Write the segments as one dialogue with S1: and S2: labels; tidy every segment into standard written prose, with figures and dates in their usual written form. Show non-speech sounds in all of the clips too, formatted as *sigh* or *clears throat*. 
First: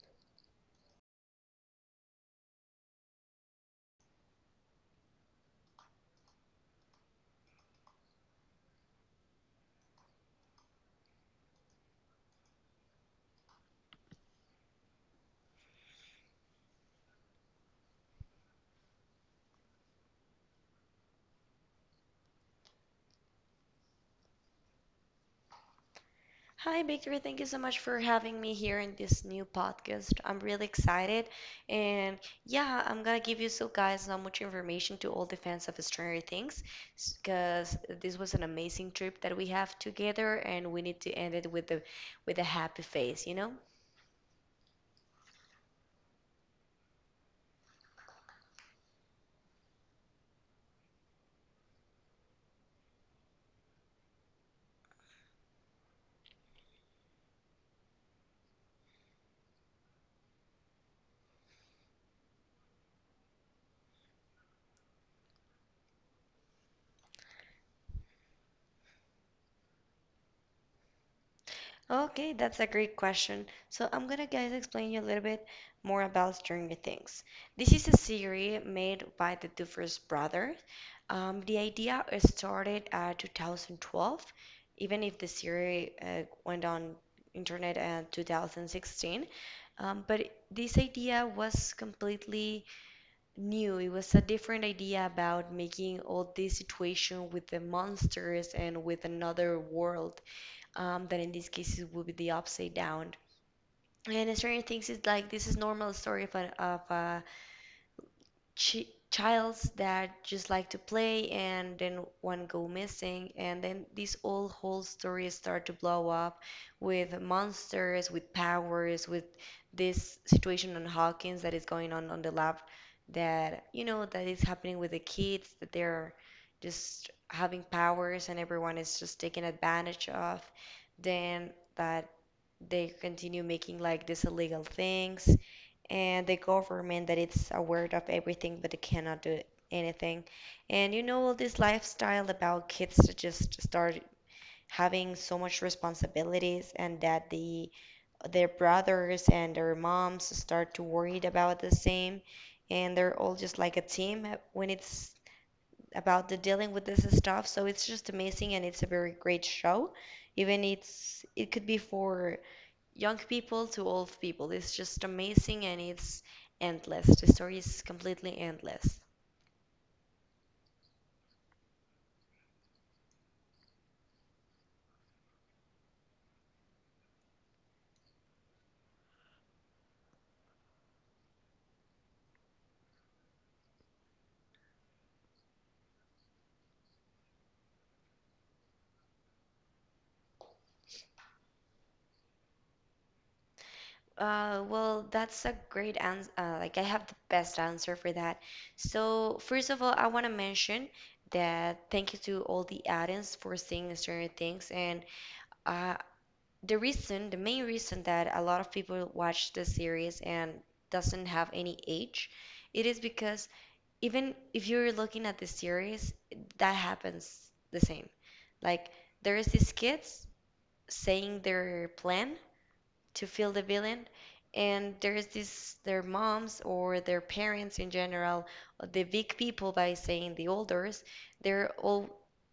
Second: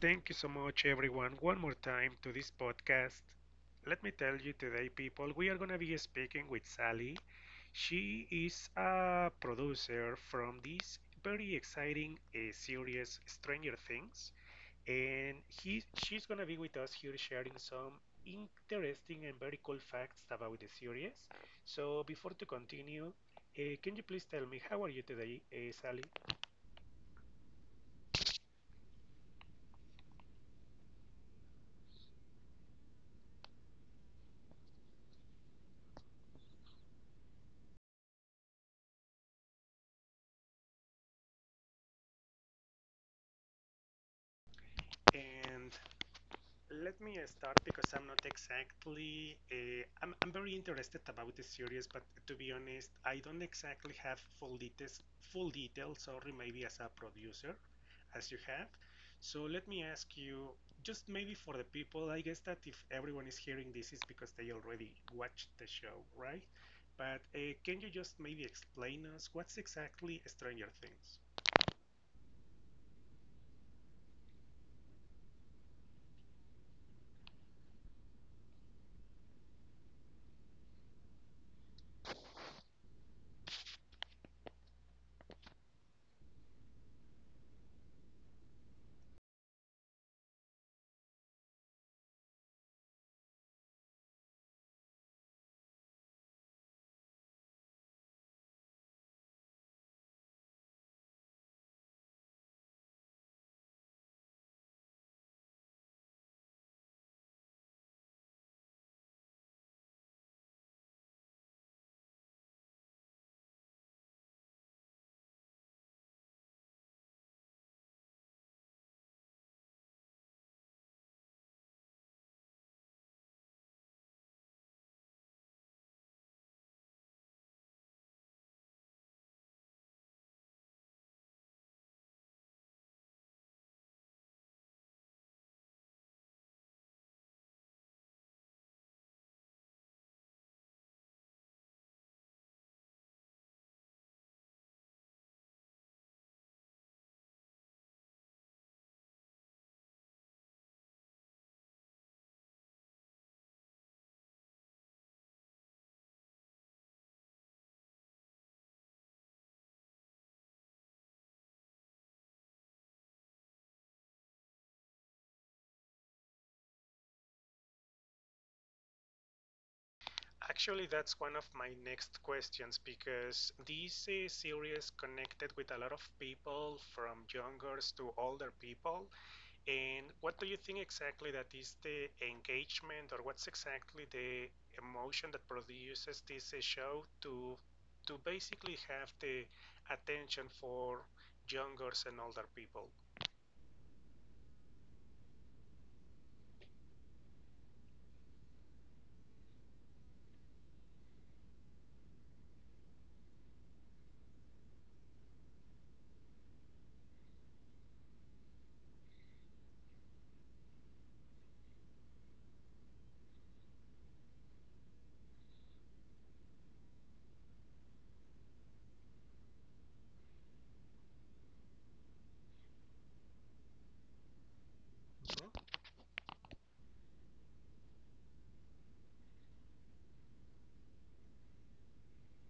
S1: Thank you so much, everyone, one more time to this podcast. Let me tell you today, people, we are going to be speaking with Sally. She is a producer from this very exciting series, Stranger Things, and she's going to be with us here sharing some interesting and very cool facts about the series. So, before to continue, can you please tell me how are you today, Sally?
S2: Hi, Victor. Thank you so much for having me here in this new podcast. I'm really excited. And yeah, I'm gonna give you so guys so much information to all the fans of Stranger Things, because this was an amazing trip that we have together and we need to end it with a happy face, you know?
S1: And let me start because I'm not exactly. I'm very interested about the series, but to be honest, I don't exactly have full details. Full details, sorry, maybe as a producer, as you have. So let me ask you, just maybe for the people, I guess that if everyone is hearing this, is because they already watched the show, right? But can you just maybe explain us what's exactly Stranger Things?
S2: Okay, that's a great question. So I'm gonna guys explain you a little bit more about Stranger Things. This is a series made by the Dufers brother. The idea started at 2012, even if the series went on internet in 2016. But this idea was completely new. It was a different idea about making all this situation with the monsters and with another world. That in this case it would be the upside down. And Stranger Things is like this is normal story of a chi childs that just like to play and then one go missing and then this all whole story start to blow up, with monsters, with powers, with this situation on Hawkins that is going on the lab, that you know that is happening with the kids, that they're just having powers and everyone is just taking advantage of then that they continue making like these illegal things, and the government that it's aware of everything but they cannot do anything. And you know all this lifestyle about kids to just start having so much responsibilities and that their brothers and their moms start to worried about the same, and they're all just like a team when it's about the dealing with this stuff. So it's just amazing and it's a very great show. Even it's it could be for young people to old people. It's just amazing and it's endless. The story is completely endless.
S1: Actually, that's one of my next questions because this series connected with a lot of people from youngers to older people. And what do you think exactly that is the engagement or what's exactly the emotion that produces this show to basically have the attention for youngers and older people?
S2: Well, that's a great answer. Like, I have the best answer for that. So, first of all, I want to mention that thank you to all the audience for seeing Stranger Things. And uh, the reason, the main reason that a lot of people watch this series and doesn't have any age, it is because even if you're looking at the series, that happens the same. Like there is these kids saying their plan to feel the villain. And there's this their moms or their parents in general, the big people by saying the elders, they're all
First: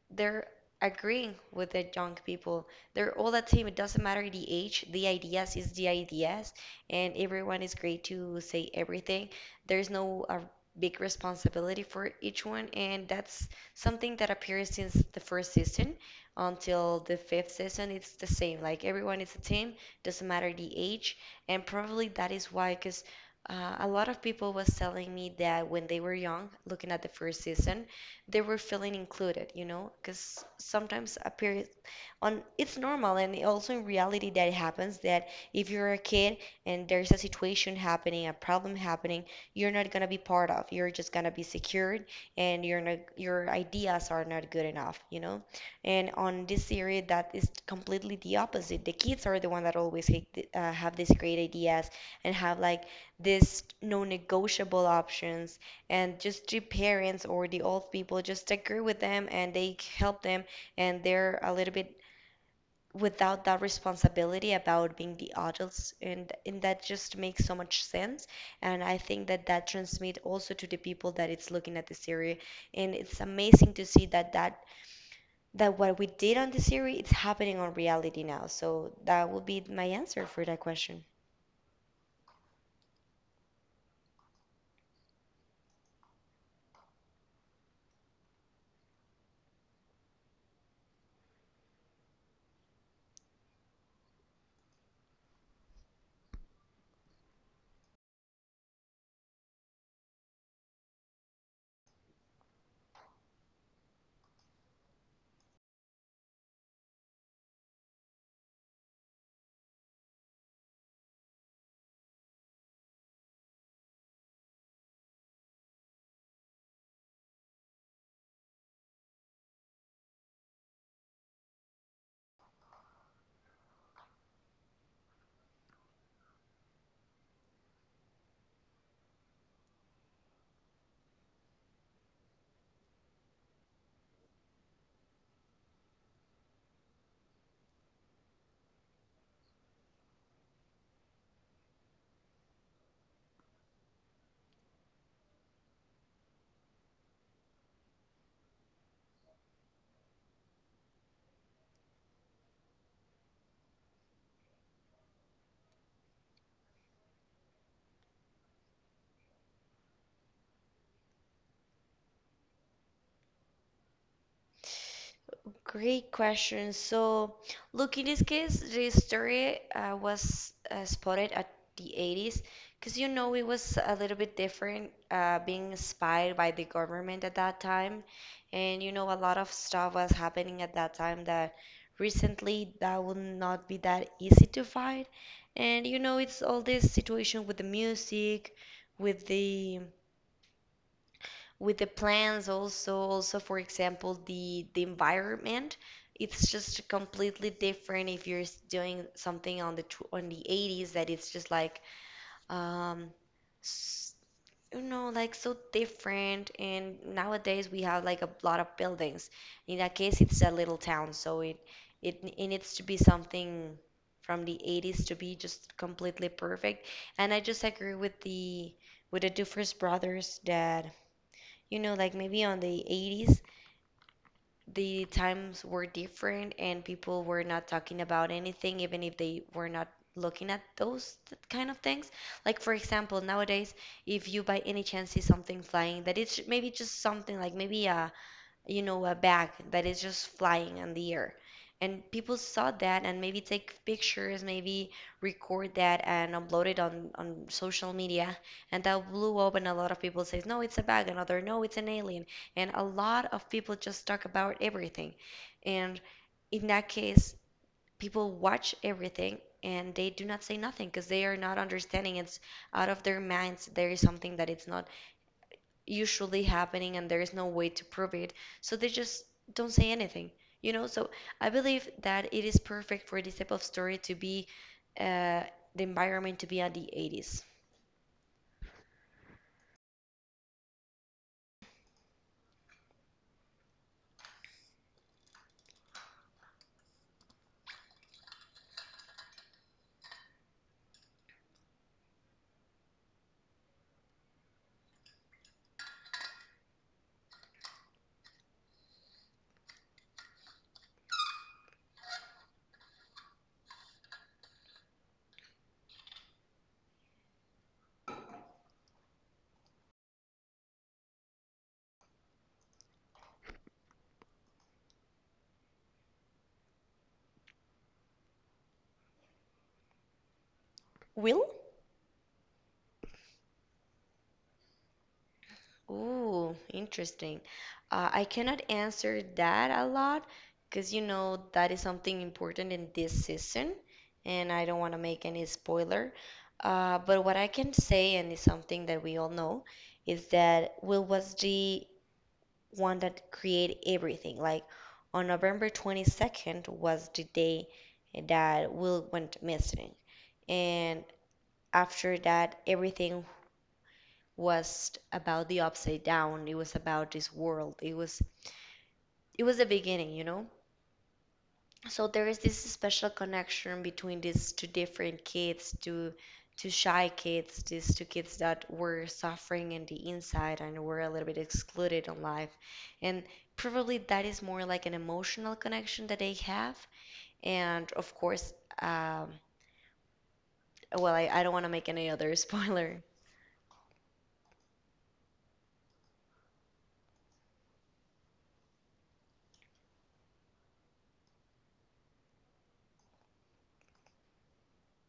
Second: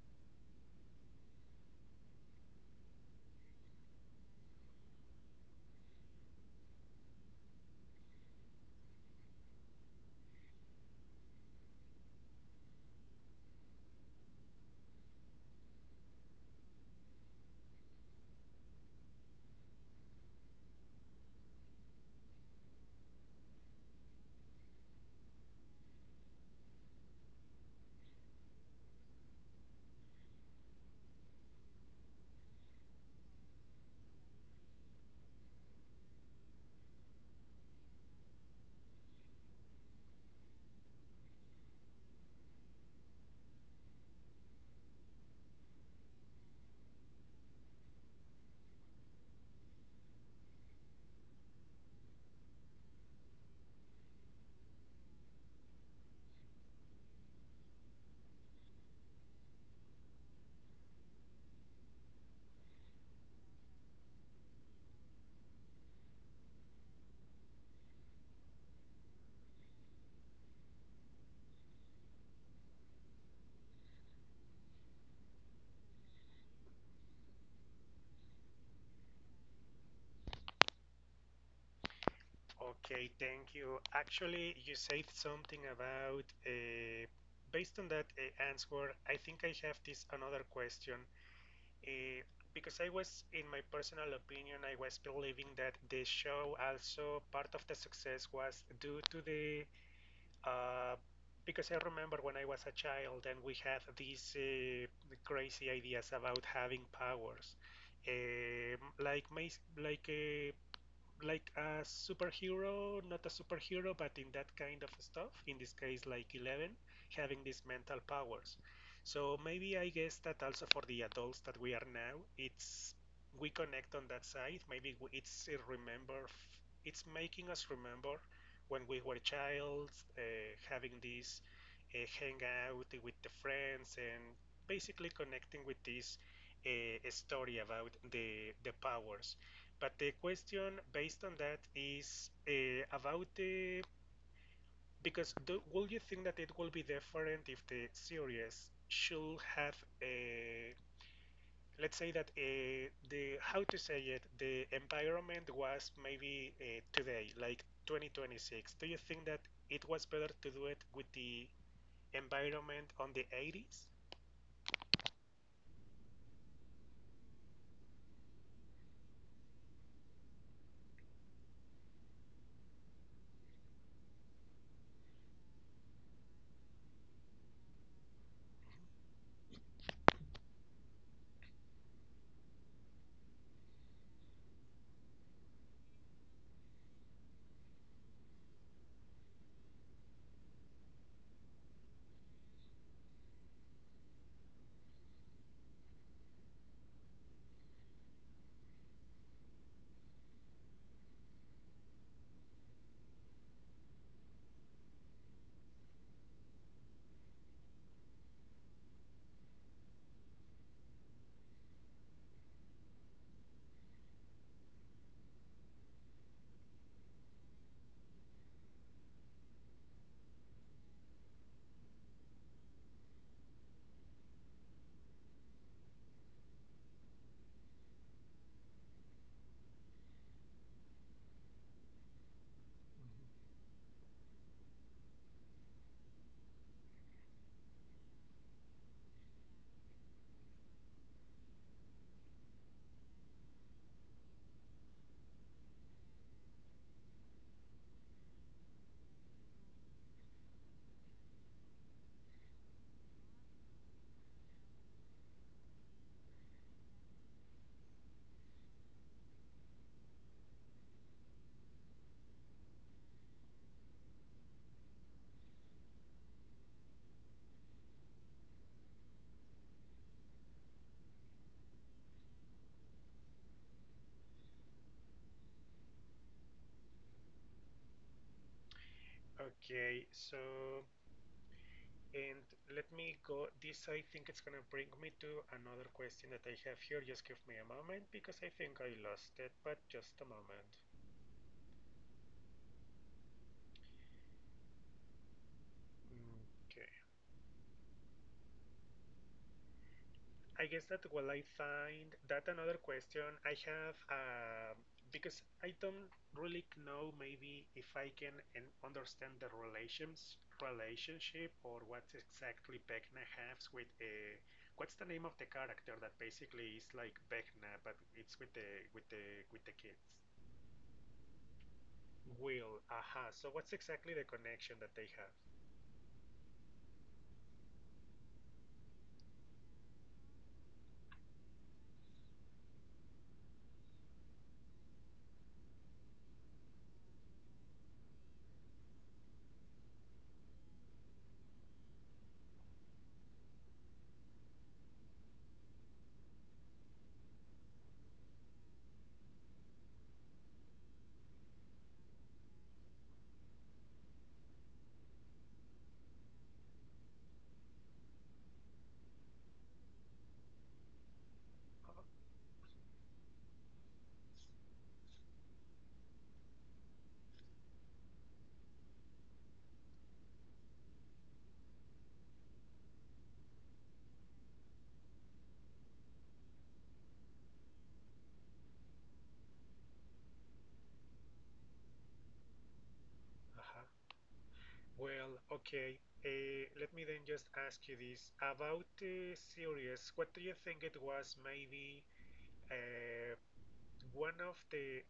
S2: they're agreeing with the young people. They're all the same. It doesn't matter the age. The ideas is the ideas, and everyone is great to say everything. There's no big responsibility for each one, and that's something that appears since the first season until the fifth season. It's the same. Like everyone is a team, doesn't matter the age. And probably that is why, because a lot of people was telling me that when they were young, looking at the first season, they were feeling included, you know, because sometimes appear on it's normal and also in reality that it happens that if you're a kid and there's a situation happening, a problem happening, you're not going to be part of, you're just going to be secured, and you're not, your ideas are not good enough, you know, and on this series that is completely the opposite. The kids are the one that always have these great ideas and have like these non-negotiable options, and just the parents or the old people just agree with them and they help them, and they're a little bit without that responsibility about being the adults, and that just makes so much sense. And I think that that transmit also to the people that it's looking at the series, and it's amazing to see that what we did on the series it's happening on reality now. So that would be my answer for that question.
S1: Okay, thank you. Actually, you said something about based on that answer, I think I have this another question. Uh, because I was, in my personal opinion, I was believing that the show also part of the success was due to the. Uh, because I remember when I was a child and we had these crazy ideas about having powers. Like my, like uh, like a superhero, not a superhero, but in that kind of stuff. In this case, like Eleven, having these mental powers. So maybe I guess that also for the adults that we are now, it's we connect on that side. Maybe it's a remember, it's making us remember when we were child, uh, having this hangout with the friends and basically connecting with this uh, story about the powers. But the question based on that is about the because do, will you think that it will be different if the series should have a let's say that the how to say it the environment was maybe today like 2026? Do you think that it was better to do it with the environment on the 80s?
S2: Great question. So, look, in this case, the story was spotted at the 80s, because you know it was a little bit different, being inspired by the government at that time, and you know a lot of stuff was happening at that time that recently that would not be that easy to find, and you know it's all this situation with the music, with the with the plants, also for example the environment. It's just completely different if you're doing something on the on the 80s, that it's just like um s- you know like so different. And nowadays we have like a lot of buildings. In that case it's a little town, so it needs to be something from the 80s to be just completely perfect. And I just agree with the Dufres brothers, that you know, like maybe on the 80s, the times were different and people were not talking about anything, even if they were not looking at those kind of things. Like, for example, nowadays, if you by any chance see something flying, that it's maybe just something like maybe a, you know, a bag that is just flying in the air. And people saw that and maybe take pictures, maybe record that and upload it on social media. And that blew up and a lot of people says, no, it's a bag. Another, no, it's an alien. And a lot of people just talk about everything. And in that case, people watch everything and they do not say nothing because they are not understanding. It's out of their minds. There is something that it's not usually happening and there is no way to prove it. So they just don't say anything, you know? So I believe that it is perfect for this type of story to be, uh, the environment to be at the 80s.
S1: Okay, so and let me go. This, I think, it's going to bring me to another question that I have here. Just give me a moment because I think I lost it, but just a moment. Okay. I guess that while I find that another question, I have, because I don't really know maybe if I can understand the relationship or what exactly Vecna has with a what's the name of the character that basically is like Vecna, but it's with the with the with the kids.
S2: Will?
S1: Will, aha. So what's exactly the connection that they have?
S2: Ooh, interesting. I cannot answer that a lot because you know that is something important in this season, and I don't want to make any spoiler. But what I can say, and it's something that we all know, is that Will was the one that created everything. Like on November 22nd was the day that Will went missing. And after that, everything was about the upside down. It was about this world. It was the beginning, you know? So there is this special connection between these two different kids, two shy kids, these two kids that were suffering in the inside and were a little bit excluded in life, and probably that is more like an emotional connection that they have. And of course, um, well I don't want to make any other *laughs* spoiler.
S1: Aha. Well, okay. Let me then just ask you this about the series. What do you think it was? Maybe uh, one of the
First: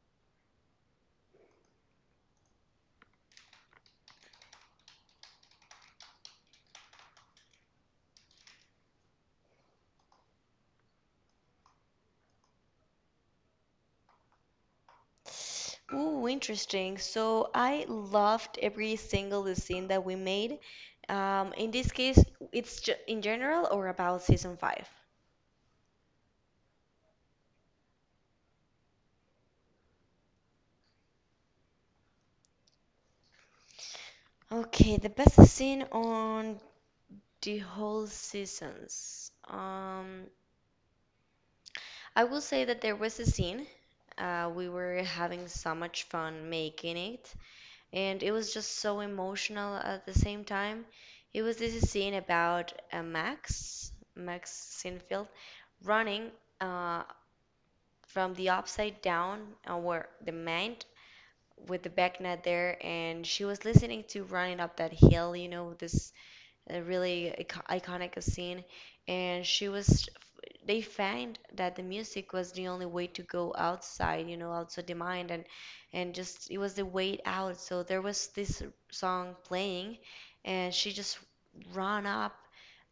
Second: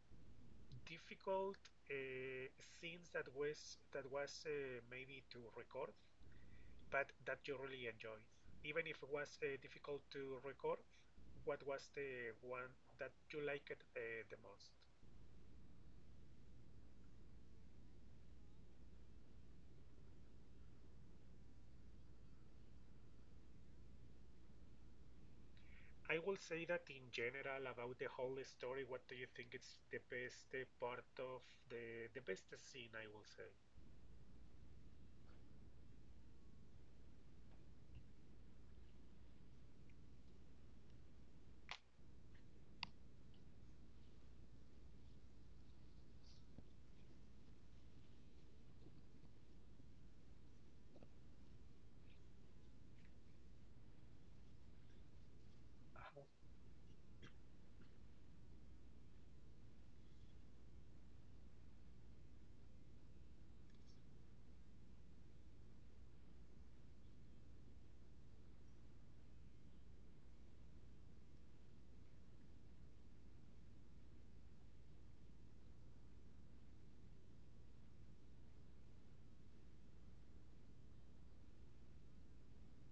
S1: difficult uh, scenes that was maybe to record, but that you really enjoyed, even if it was difficult to record. What was the one that you liked the most?
S2: Ooh, interesting. So I loved every single scene that we made. In this case, it's ju in general or about season five?
S1: I will say that in general about the whole story, what do you think is the best part of the best scene? I will say.
S2: Okay, the best scene on the whole seasons. I will say that there was a scene. We were having so much fun making it, and it was just so emotional at the same time. It was this scene about Max, Max Sinfield,
S1: Uh-huh.
S2: running uh, from the upside down, where the man with the back net there, and she was listening to running up that hill, you know, this a really iconic scene. And she was, they found that the music was the only way to go outside, you know, outside the mind, and just it was the way out. So there was this song playing, and she just ran up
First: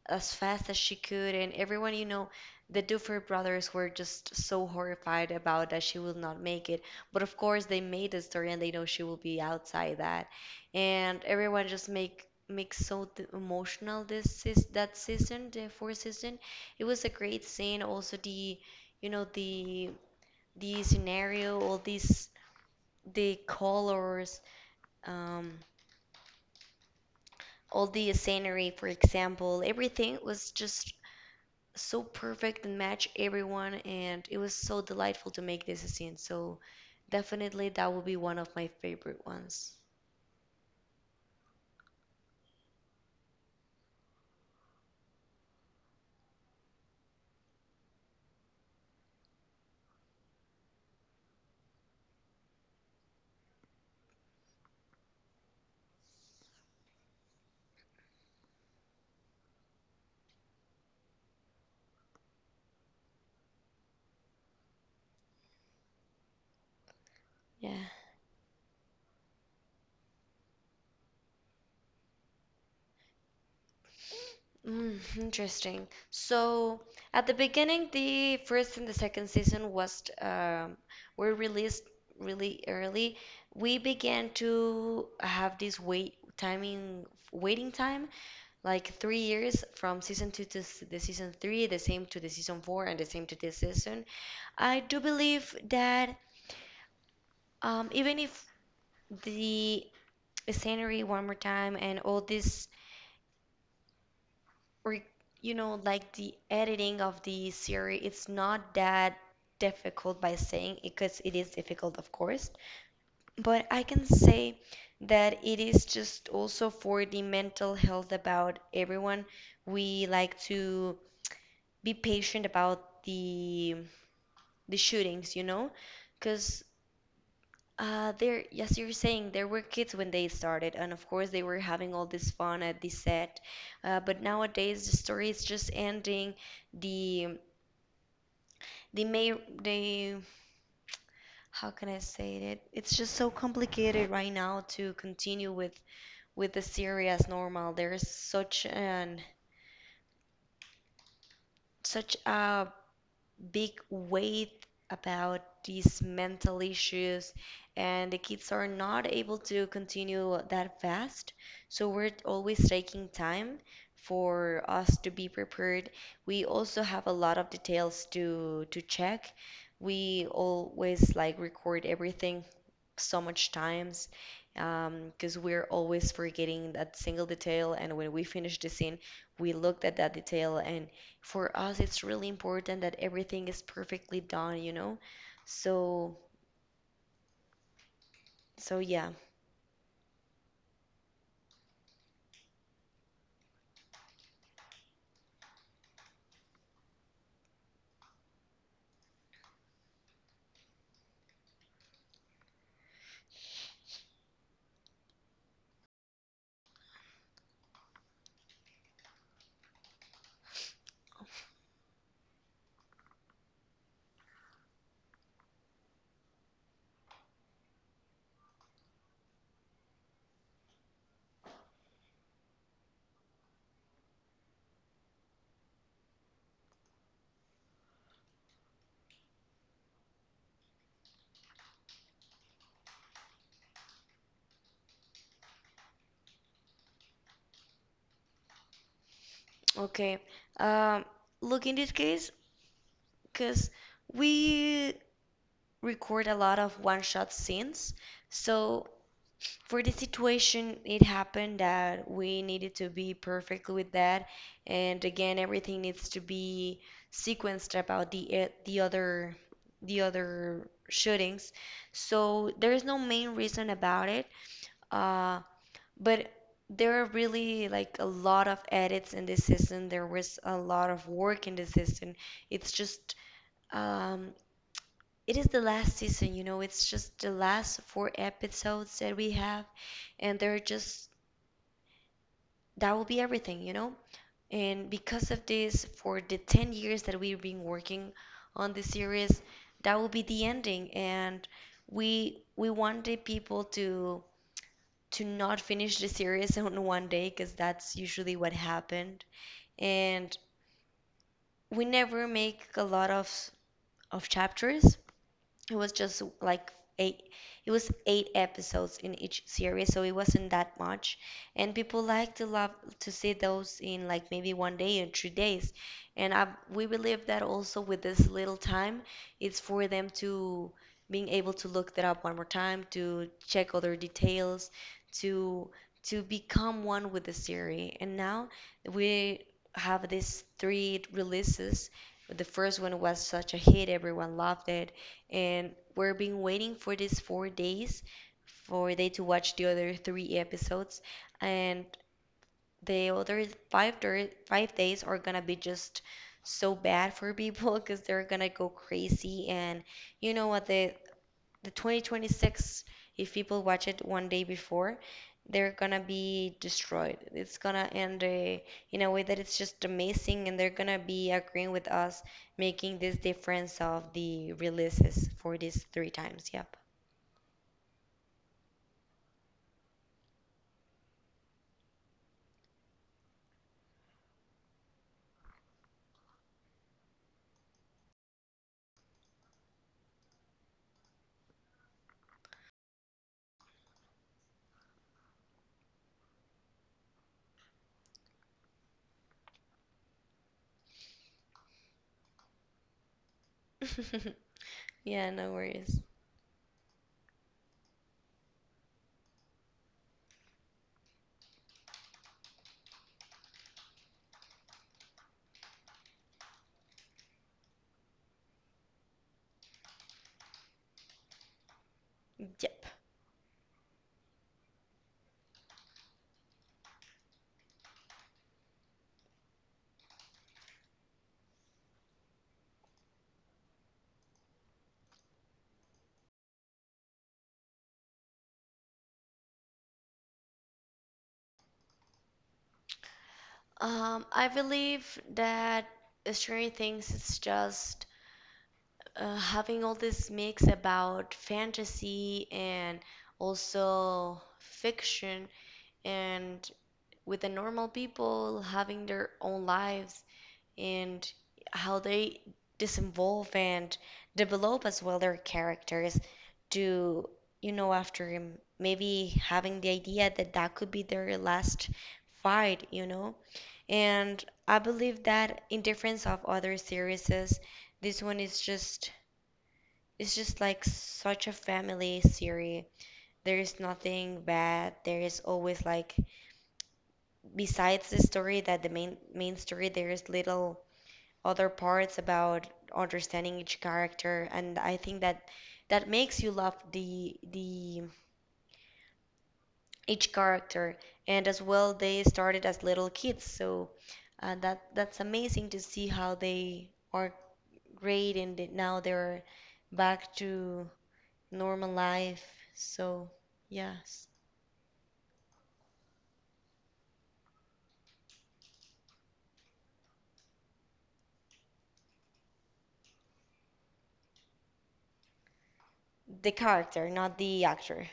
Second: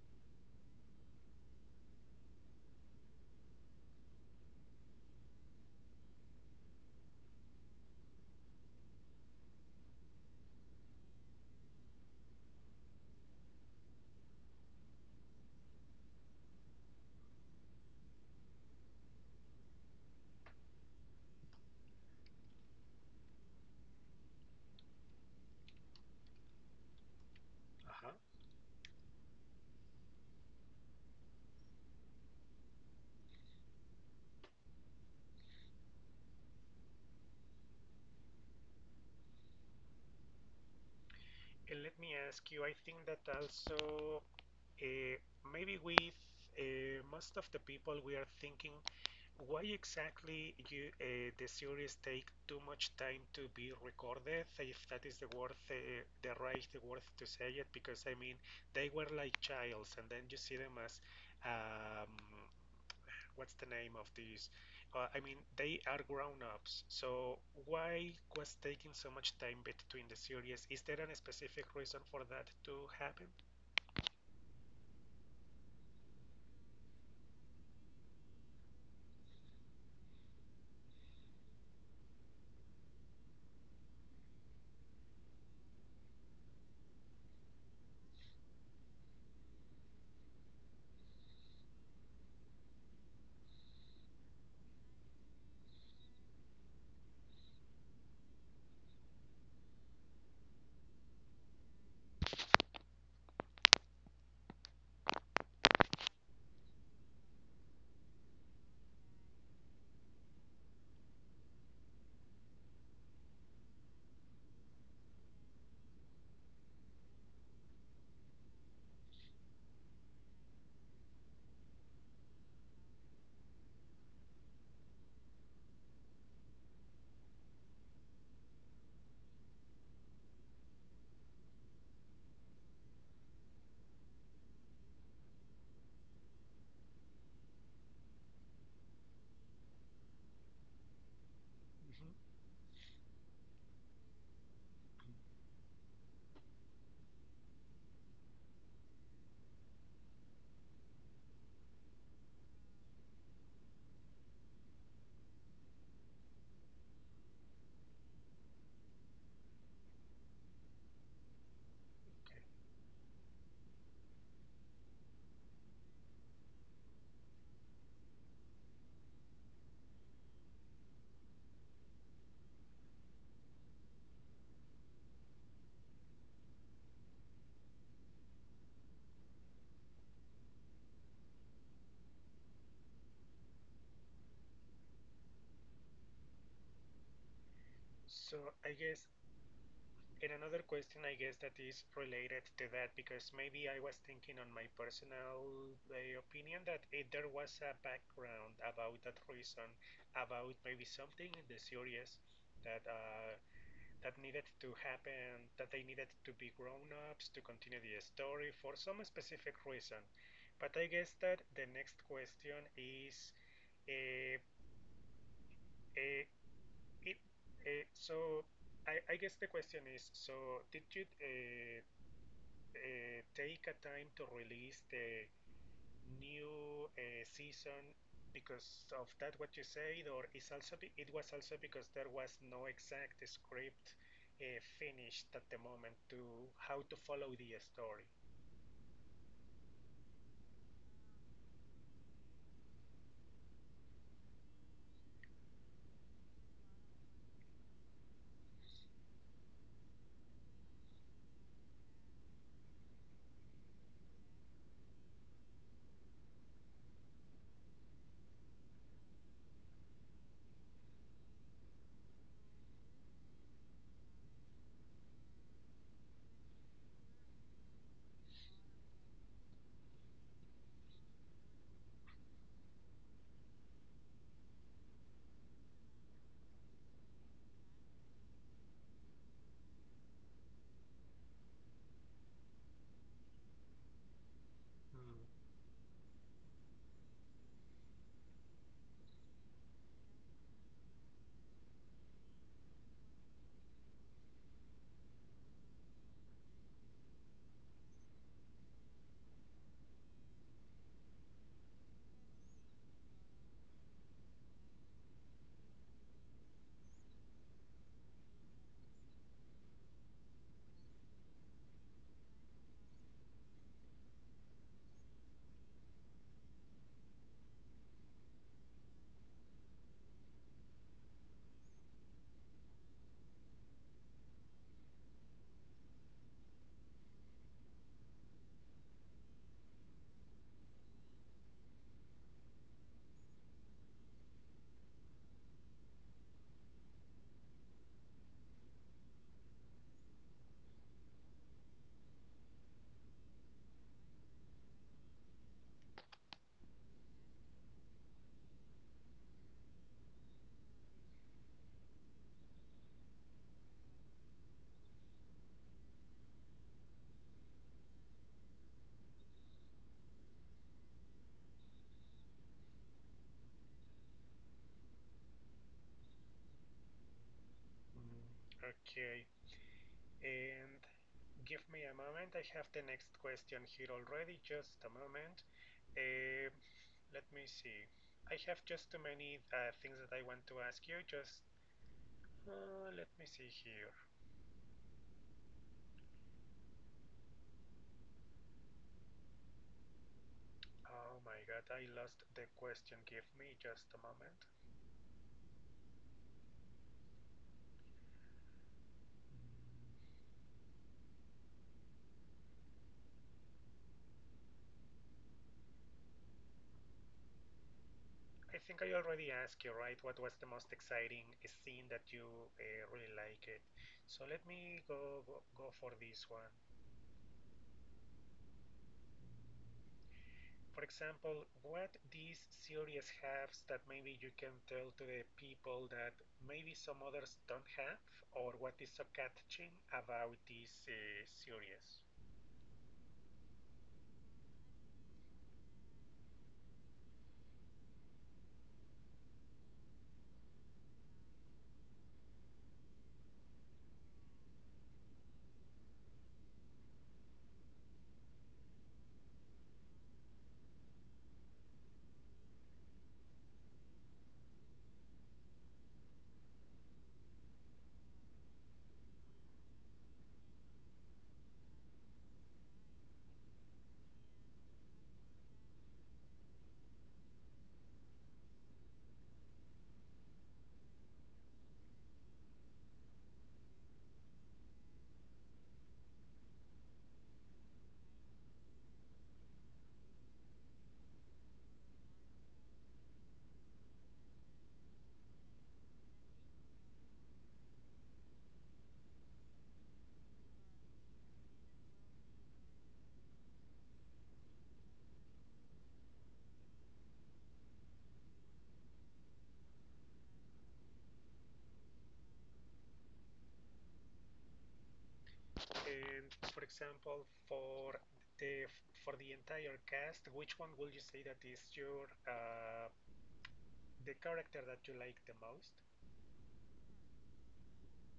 S2: as fast as she could, and everyone, you know, the Duffer brothers were just so horrified about that she will not make it. But of course, they made the story, and they know she will be outside that, and everyone just makes so emotional this is that season, the fourth season. It was a great scene. Also, the, you know, the scenario, all these the colors, um, all
S1: Uh
S2: the
S1: huh.
S2: scenery, for example, everything was just so perfect and match everyone, and it was so delightful to make this a scene. So definitely that will be one of my favorite ones.
S1: And let me ask you, I think that also uh, maybe with most of the people we are thinking why exactly you the series take too much time to be recorded, if that is the word, the right word to say it, because I mean they were like childs, and then you see them as um, what's the name of these? I mean, they are grown-ups, so
S2: Yeah.
S1: why was taking so much time between the series? Is there a specific reason for that to happen?
S2: Interesting. So at the beginning the first and the second season was were released really early. We began to have this wait timing waiting time like 3 years from season two to the season three, the same to the season four and the same to this season. I do believe that, even if the scenery one more time and all this, or you know, like the editing of the series, it's not that difficult by saying it, because it is difficult, of course. But I can say that it is just also for the mental health about everyone. We like to be patient about the shootings, you know, because there, yes, you're saying there were kids when they started, and of course they were having all this fun at the set. But nowadays the story is just ending. The the may they, how can I
S1: Mm-hmm.
S2: say it? It's just so complicated right now to continue with the series as normal. There is such a big weight about these mental issues, and the kids are not able to continue that fast. So we're
S1: Okay.
S2: always taking time for us to be prepared. We also have a lot of details to check. We always like record everything so much times because we're always forgetting that single detail, and when we finish the scene we looked at that detail. And for us it's really important that everything is perfectly done. so
S1: So I
S2: so
S1: guess,
S2: yeah.
S1: and another question I guess that is related to that because maybe I was thinking on my personal opinion that if there was a background about that reason, about maybe something in the series that that needed to happen, that they needed to be grown ups to continue the story for some specific reason. But I guess that the next question is uh, uh, it, so I guess the question is so did you take a time to release the new season because of that what you said, or is also be, it was also because there was no exact script finished at the moment to how to follow the story.
S2: Okay. um Look, in this case, because we record a lot of one shot scenes, so for the situation it happened that we needed to be perfect with that. And again, everything needs to be sequenced about the other shootings. So there is no main reason about it, uh, but there are really like a lot of edits in this season. There was a lot of work in this season. It's just um, it is the last season, you know, it's just the last four episodes that we have. And there are just that will be everything, you know? And
S1: Mm-hmm.
S2: because of this, for the 10 years that we've been working on this series, that will be the ending. And we wanted people to not finish the series *laughs* on one day, because that's usually what happened. And we never make a lot of chapters. It was just like eight, it was eight episodes in each series, so it wasn't that much. And people like to love to see those in like maybe one day or 3 days. And I We believe that also with this little time, it's for them to being able to look that up one more time, to check other details, to to become one with the series. And now we have these three releases. The first one was such a hit, everyone loved it, and we've been waiting for these 4 days for they to watch the other three episodes, and the other five days are gonna be just so bad for *laughs* people because they're gonna go crazy. And you know what, the 2026, if people watch it one day before, they're gonna be destroyed. It's gonna end in a way that it's just amazing, and they're gonna be agreeing with us making this difference of the releases for these three times. Yep.
S1: Okay, and give me a moment. I have the next question here already. Just a moment. Um let me see. I have just too many things that I want to ask you. Just let me see here. Oh my god, I lost the question. Give me just a moment.
S2: *laughs* Yeah, no worries.
S1: I think I already asked you, right? What was the most exciting scene that you
S2: Yep.
S1: really liked? It? So let me go for this one. For example, what these series have that maybe you can tell to the people that maybe some others don't have, or what is so catching about this series?
S2: I believe that Stranger Things is just having all this mix about fantasy and also fiction, and with the normal people having their own lives and how they disinvolve and develop as well their characters to, you know, after him, maybe having the idea that that could be their last fight, you know. And I believe that in difference of other series, this one is just it's just like such a family series. There is nothing bad, there is always like besides the story that the main story there's little other parts about understanding each character. And I think that makes you love the each character. And as well they started as little kids, so that's amazing to see how they are great and now they're back to normal life. So yes.
S1: And for example, the for the entire cast, which one would you say that is your the character that you like the most?
S2: The character, not the actor.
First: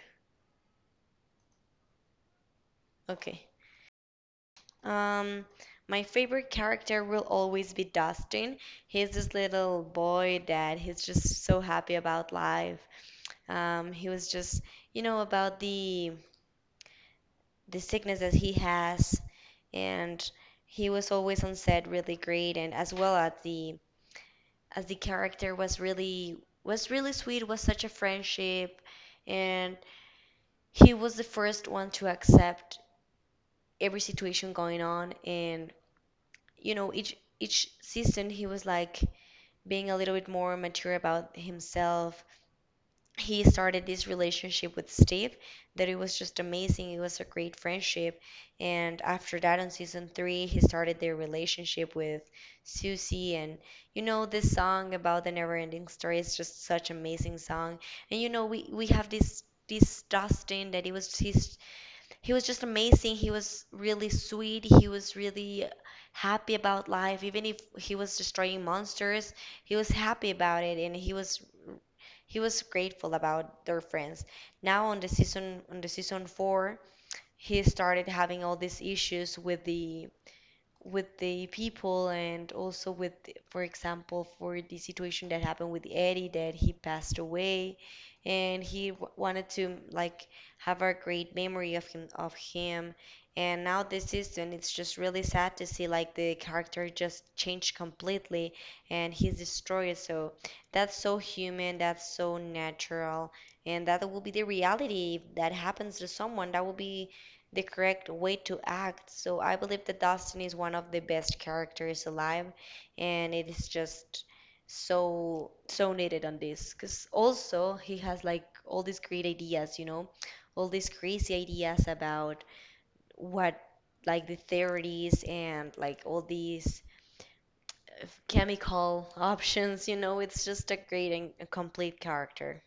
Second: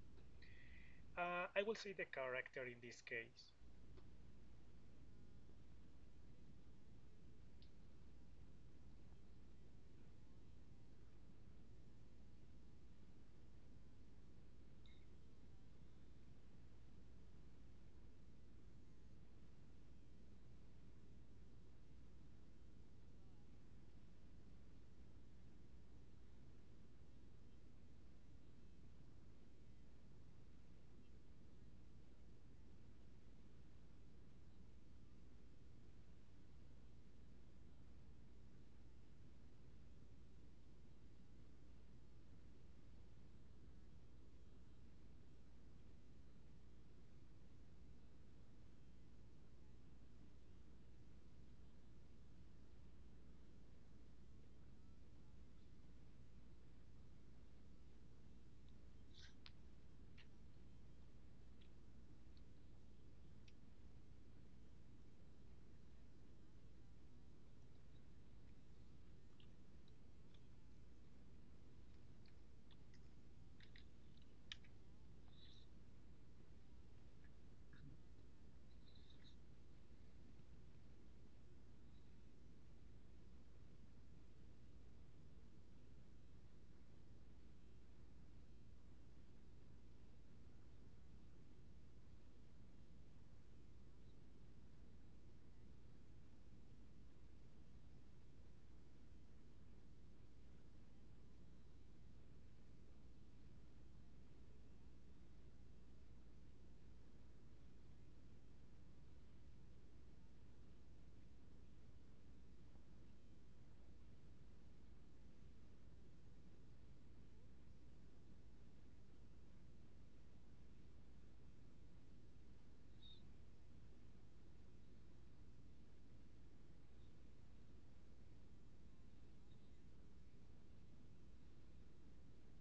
S1: I will say the character in this
S2: Okay.
S1: case.
S2: Um, my favorite character will always be Dustin. He's this little boy that he's just so happy about life. He was just, you know, about the sickness that he has, and he was always on set really great. And as well as the character was really sweet, was such a friendship. And he was the first one to accept every situation going on. And you know, each season he was like being a little bit more mature about himself. He started this relationship with Steve, that it was just amazing, it was a great friendship. And after that, on season three, he started their relationship with Susie. And you know, this song about the never ending story is just such amazing song. And you know, we have this Dustin, that it was his, he was just amazing. He was really sweet. He was really happy about life. Even if he was destroying monsters, he was happy about it. And he was grateful about their friends. Now on the season 4, he started having all these issues with the people and also with, for example, for the situation that happened with Eddie, that he passed away. And he wanted to like have a great memory of him. And now this season, it's just really sad to see like the character just changed completely, and he's destroyed. So that's so human, that's so natural, and that will be the reality if that happens to someone. That will be the correct way to act. So I believe that Dustin is one of the best characters alive, and it is just so needed on this, because also he has like all these great ideas, you know, all these crazy ideas about what like the theories and like all these chemical *laughs* options, you know. It's just a great and a complete character.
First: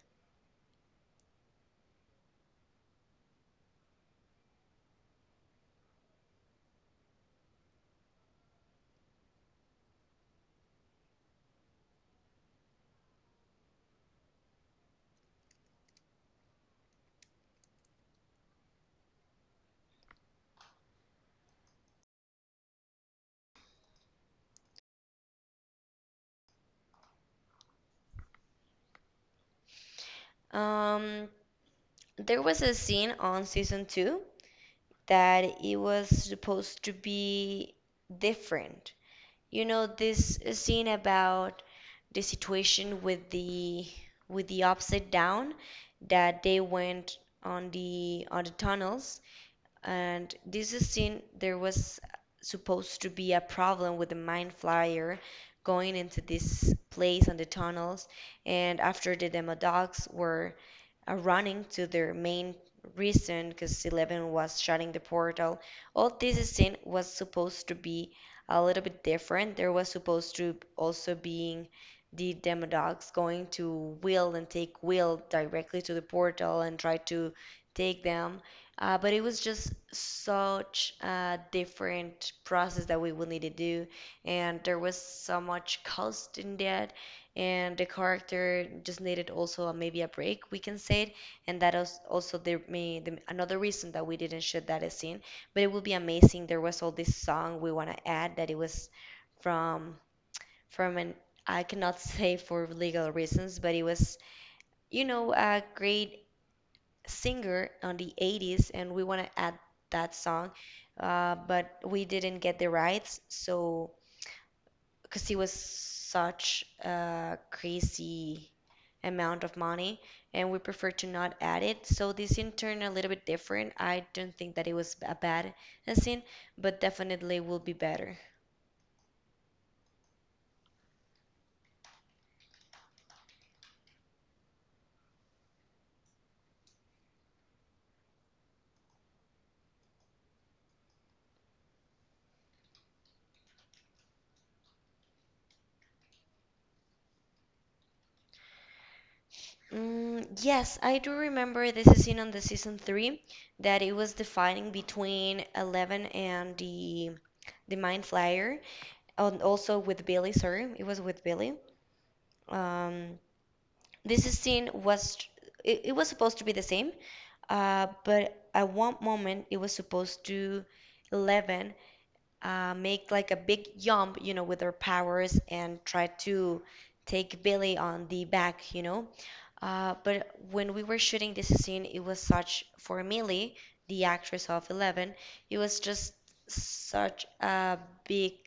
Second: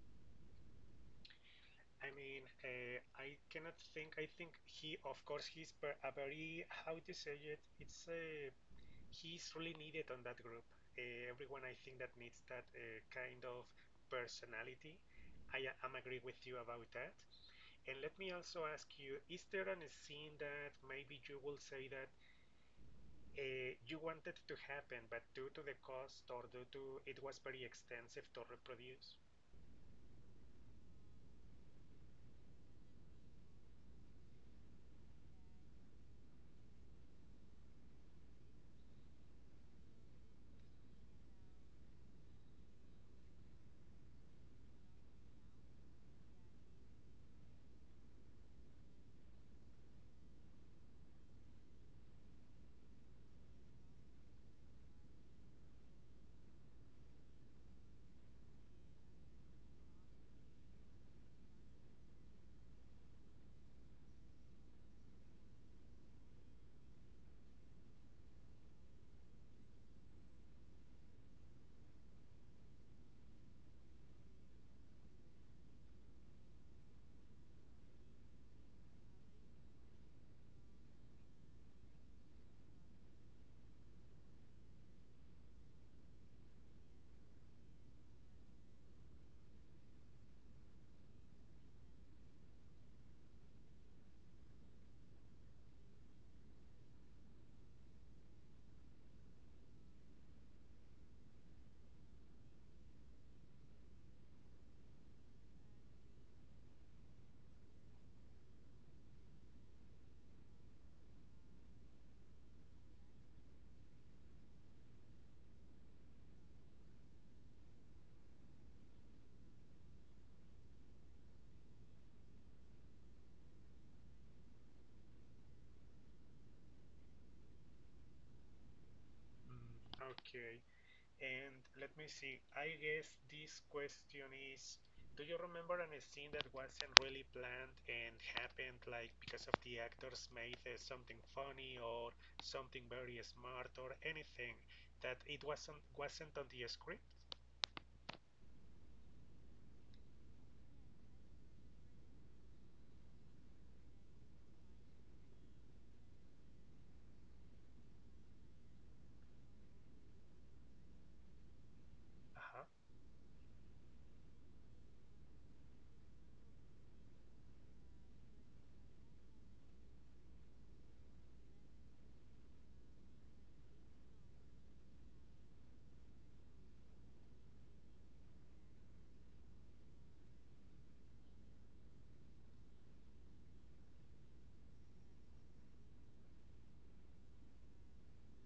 S1: I mean, I cannot think. I think he, of course, he's a very how to say it. It's a he's really needed on that group. Everyone, I think, that needs that kind of personality. I am agree with you about that. And let me also ask you, is there a scene that maybe you will say that you wanted to happen, but due to the cost or due to it was very extensive to reproduce?
S2: Um, there was a scene on season two that it was supposed to be different. You know, this scene about the situation with the upside down that they went on the tunnels. And this scene there was supposed to be a problem with the mind flyer going into this place on the tunnels. And after the demodogs were running to their main reason because Eleven was shutting the portal. All this scene was supposed to be a little bit different. There was supposed to also being the Demodogs going to Will and take Will directly to the portal and try to take them. But it was just such a different process that we will need to do, and there was so much cost in that. And the character just needed also maybe a break, we can say it. And that is also the another reason that we didn't shoot that scene. But it would be amazing. There was all this song we want to add that it was from from an I cannot *laughs* say for legal reasons, but it was, you know, a great singer on the 80s, and we want to add that song, but we didn't get the rights, so because it was such a crazy amount of money, and we prefer to not add it. So this in turn a little bit different. I don't think that it was a bad scene, but definitely will be better.
S1: Mm, okay. And let me see, I guess this question is, do you remember an scene that wasn't really planned and happened like because of the actors made something funny or something very smart or anything that it wasn't on the script?
S2: Mm, yes, I do remember this scene on the season three that it was the fighting between Eleven and the Mind Flyer, and also with Billy. Sorry, it was with Billy.
S1: Uh-huh.
S2: Um, this scene was it was supposed to be the same. But at one moment, it was supposed to Eleven make like a big jump, you know, with her powers and try to take Billy on the back, you know. But when we were shooting this scene, it was such, for Millie, the actress of Eleven, it was just such a big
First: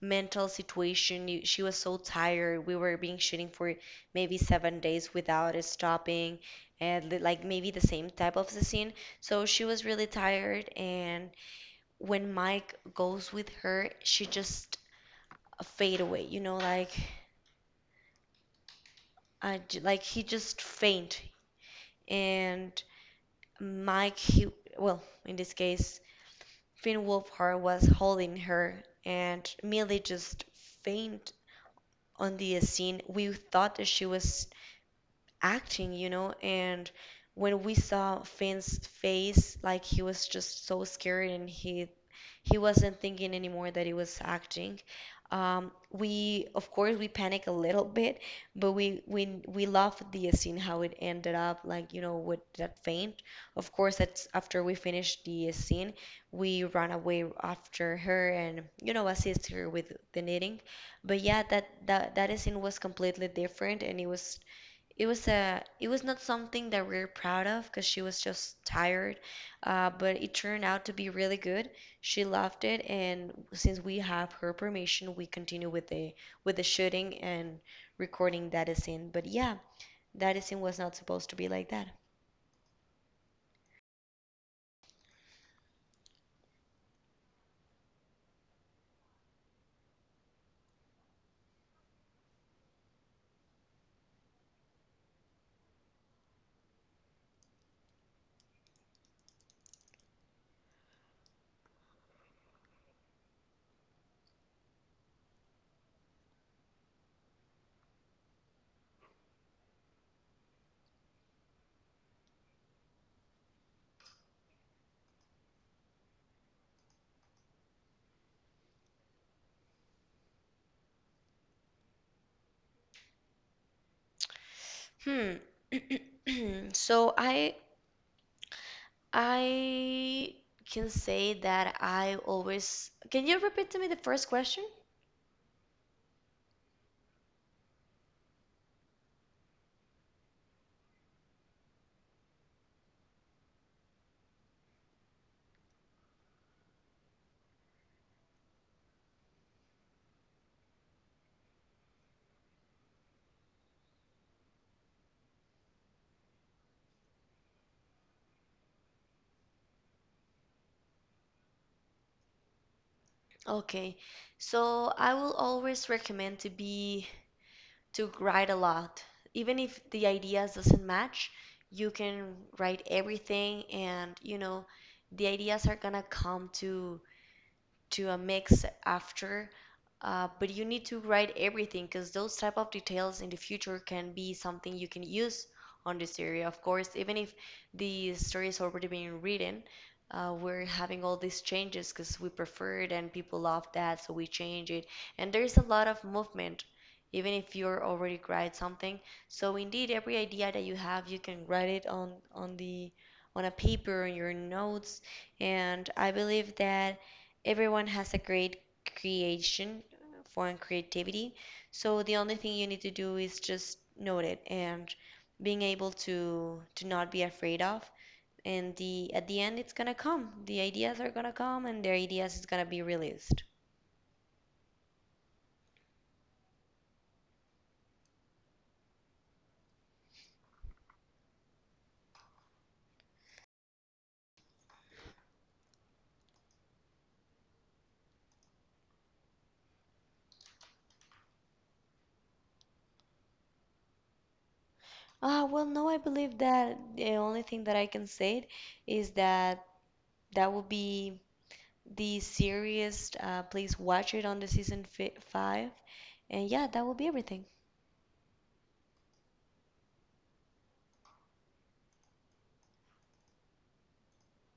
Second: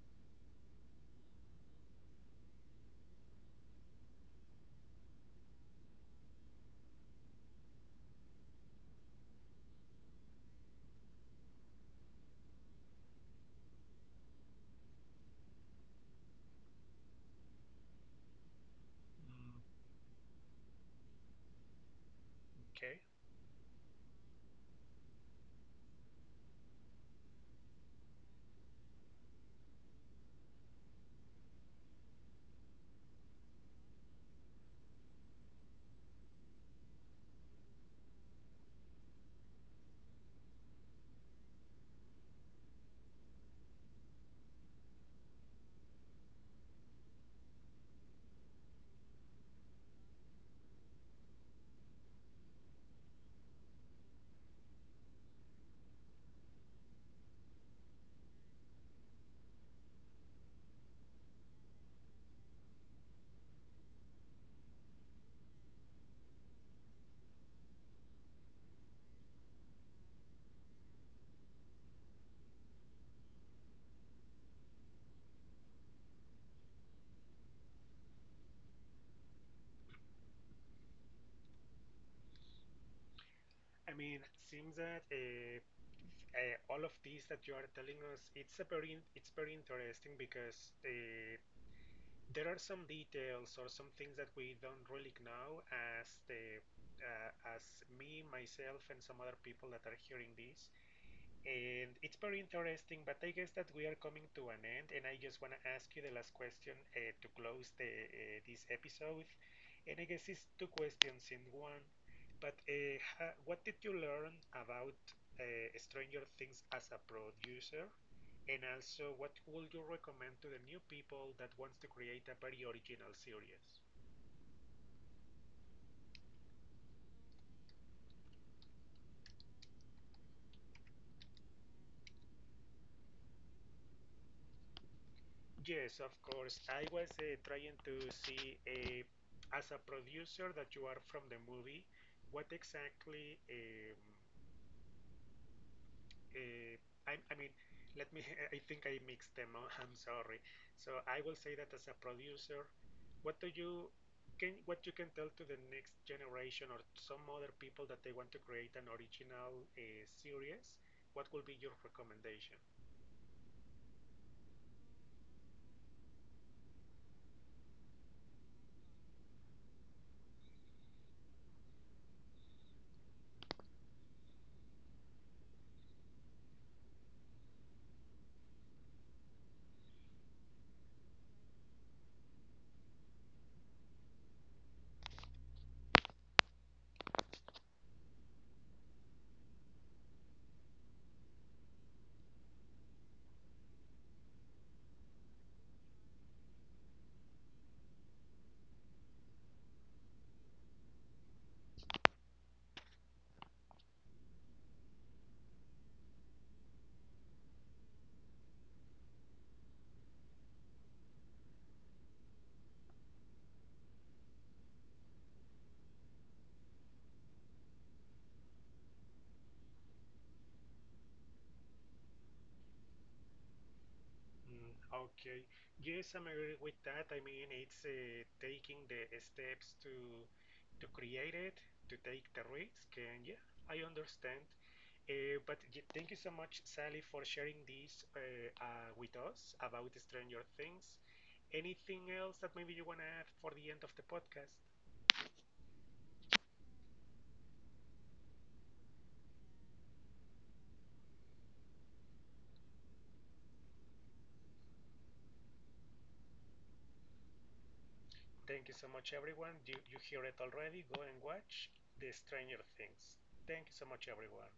S2: mental situation. You- She was so tired. We were being shooting for maybe 7 days without it stopping, and like maybe the same type of the scene. So she was really tired. And when Mike goes with her, she just fade away. You know, like I
S1: Mm.
S2: j like he just faint. And
S1: Okay.
S2: Mike, he, well, in this case, Finn Wolfhard was holding her, and Millie just fainted on the scene. We thought that she was acting, you know. And when we saw Finn's face, like he was just so scared and he wasn't thinking anymore that he was acting. We, of course, we panic a little bit, but we love the scene how it ended up, like, you know, with that faint. Of course, that's after we finished the scene, we ran away after her. And you know, assist her with the knitting. But yeah, that scene was completely different. And it was not something that we're proud of, because she was just tired, but it turned out to be really good. She loved it. And since we have her permission, we continue with the shooting and recording that scene. But yeah, that scene was not supposed to be like that.
S1: I mean, it seems that all of these that you are telling us, it's a very, it's very interesting because there are some details or some things that we don't really know as the, uh, as me, myself, and some other people that are hearing this. And it's very interesting, but I guess that we are coming to an end, and I just want to ask you the last question to close the this episode. And I guess it's two questions in one. But what did you learn about Stranger Things as a producer? And also, what would you recommend to the new people that wants to create a very original series?
S2: Hmm. *clears throat* So I can say that I always. Can you repeat to me the first question?
S1: Yes, of course. I was trying to see, as a producer that you are from the movie, what exactly, uh, I mean, let me, *laughs* I think I mixed them up. *laughs* I'm sorry. So I will say that as a producer, what do you can, what you can tell to the next generation or some other people that they want to create an original series? What will be your recommendation?
S2: Okay. So I will always recommend to be to write a lot. Even if the ideas doesn't match, you can write everything. And you know, the ideas are gonna come to a mix after, but you need to write everything, because those type of details in the future can be something you can use on this area. Of course, even if the story is already being written, we're having all these changes because we prefer it and people love that so we change it. And there's a lot of movement even if you're already write something. So indeed every idea that you have you can write it on a paper on your notes. And I believe that everyone has a great creation for creativity. So the only thing you need to do is just note it and being able to not be afraid of. And the at the end it's gonna come. The ideas are gonna come and their ideas is gonna be released.
S1: Mm, okay. Yes, I'm agree with that. I mean, it's taking the steps to create it, to take the risk, and yeah, I understand. But y thank you so much, Sally, for sharing this with us about Stranger Things. Anything else that maybe you want to add for the end of the podcast?
S2: Ah, well, no, I believe that the only thing that I can say is that that will be the series. Please watch it on the season fi five. And yeah, that will be everything.
S1: Thank you so much, everyone. You hear it already. Go and watch the Stranger Things. Thank you so much, everyone.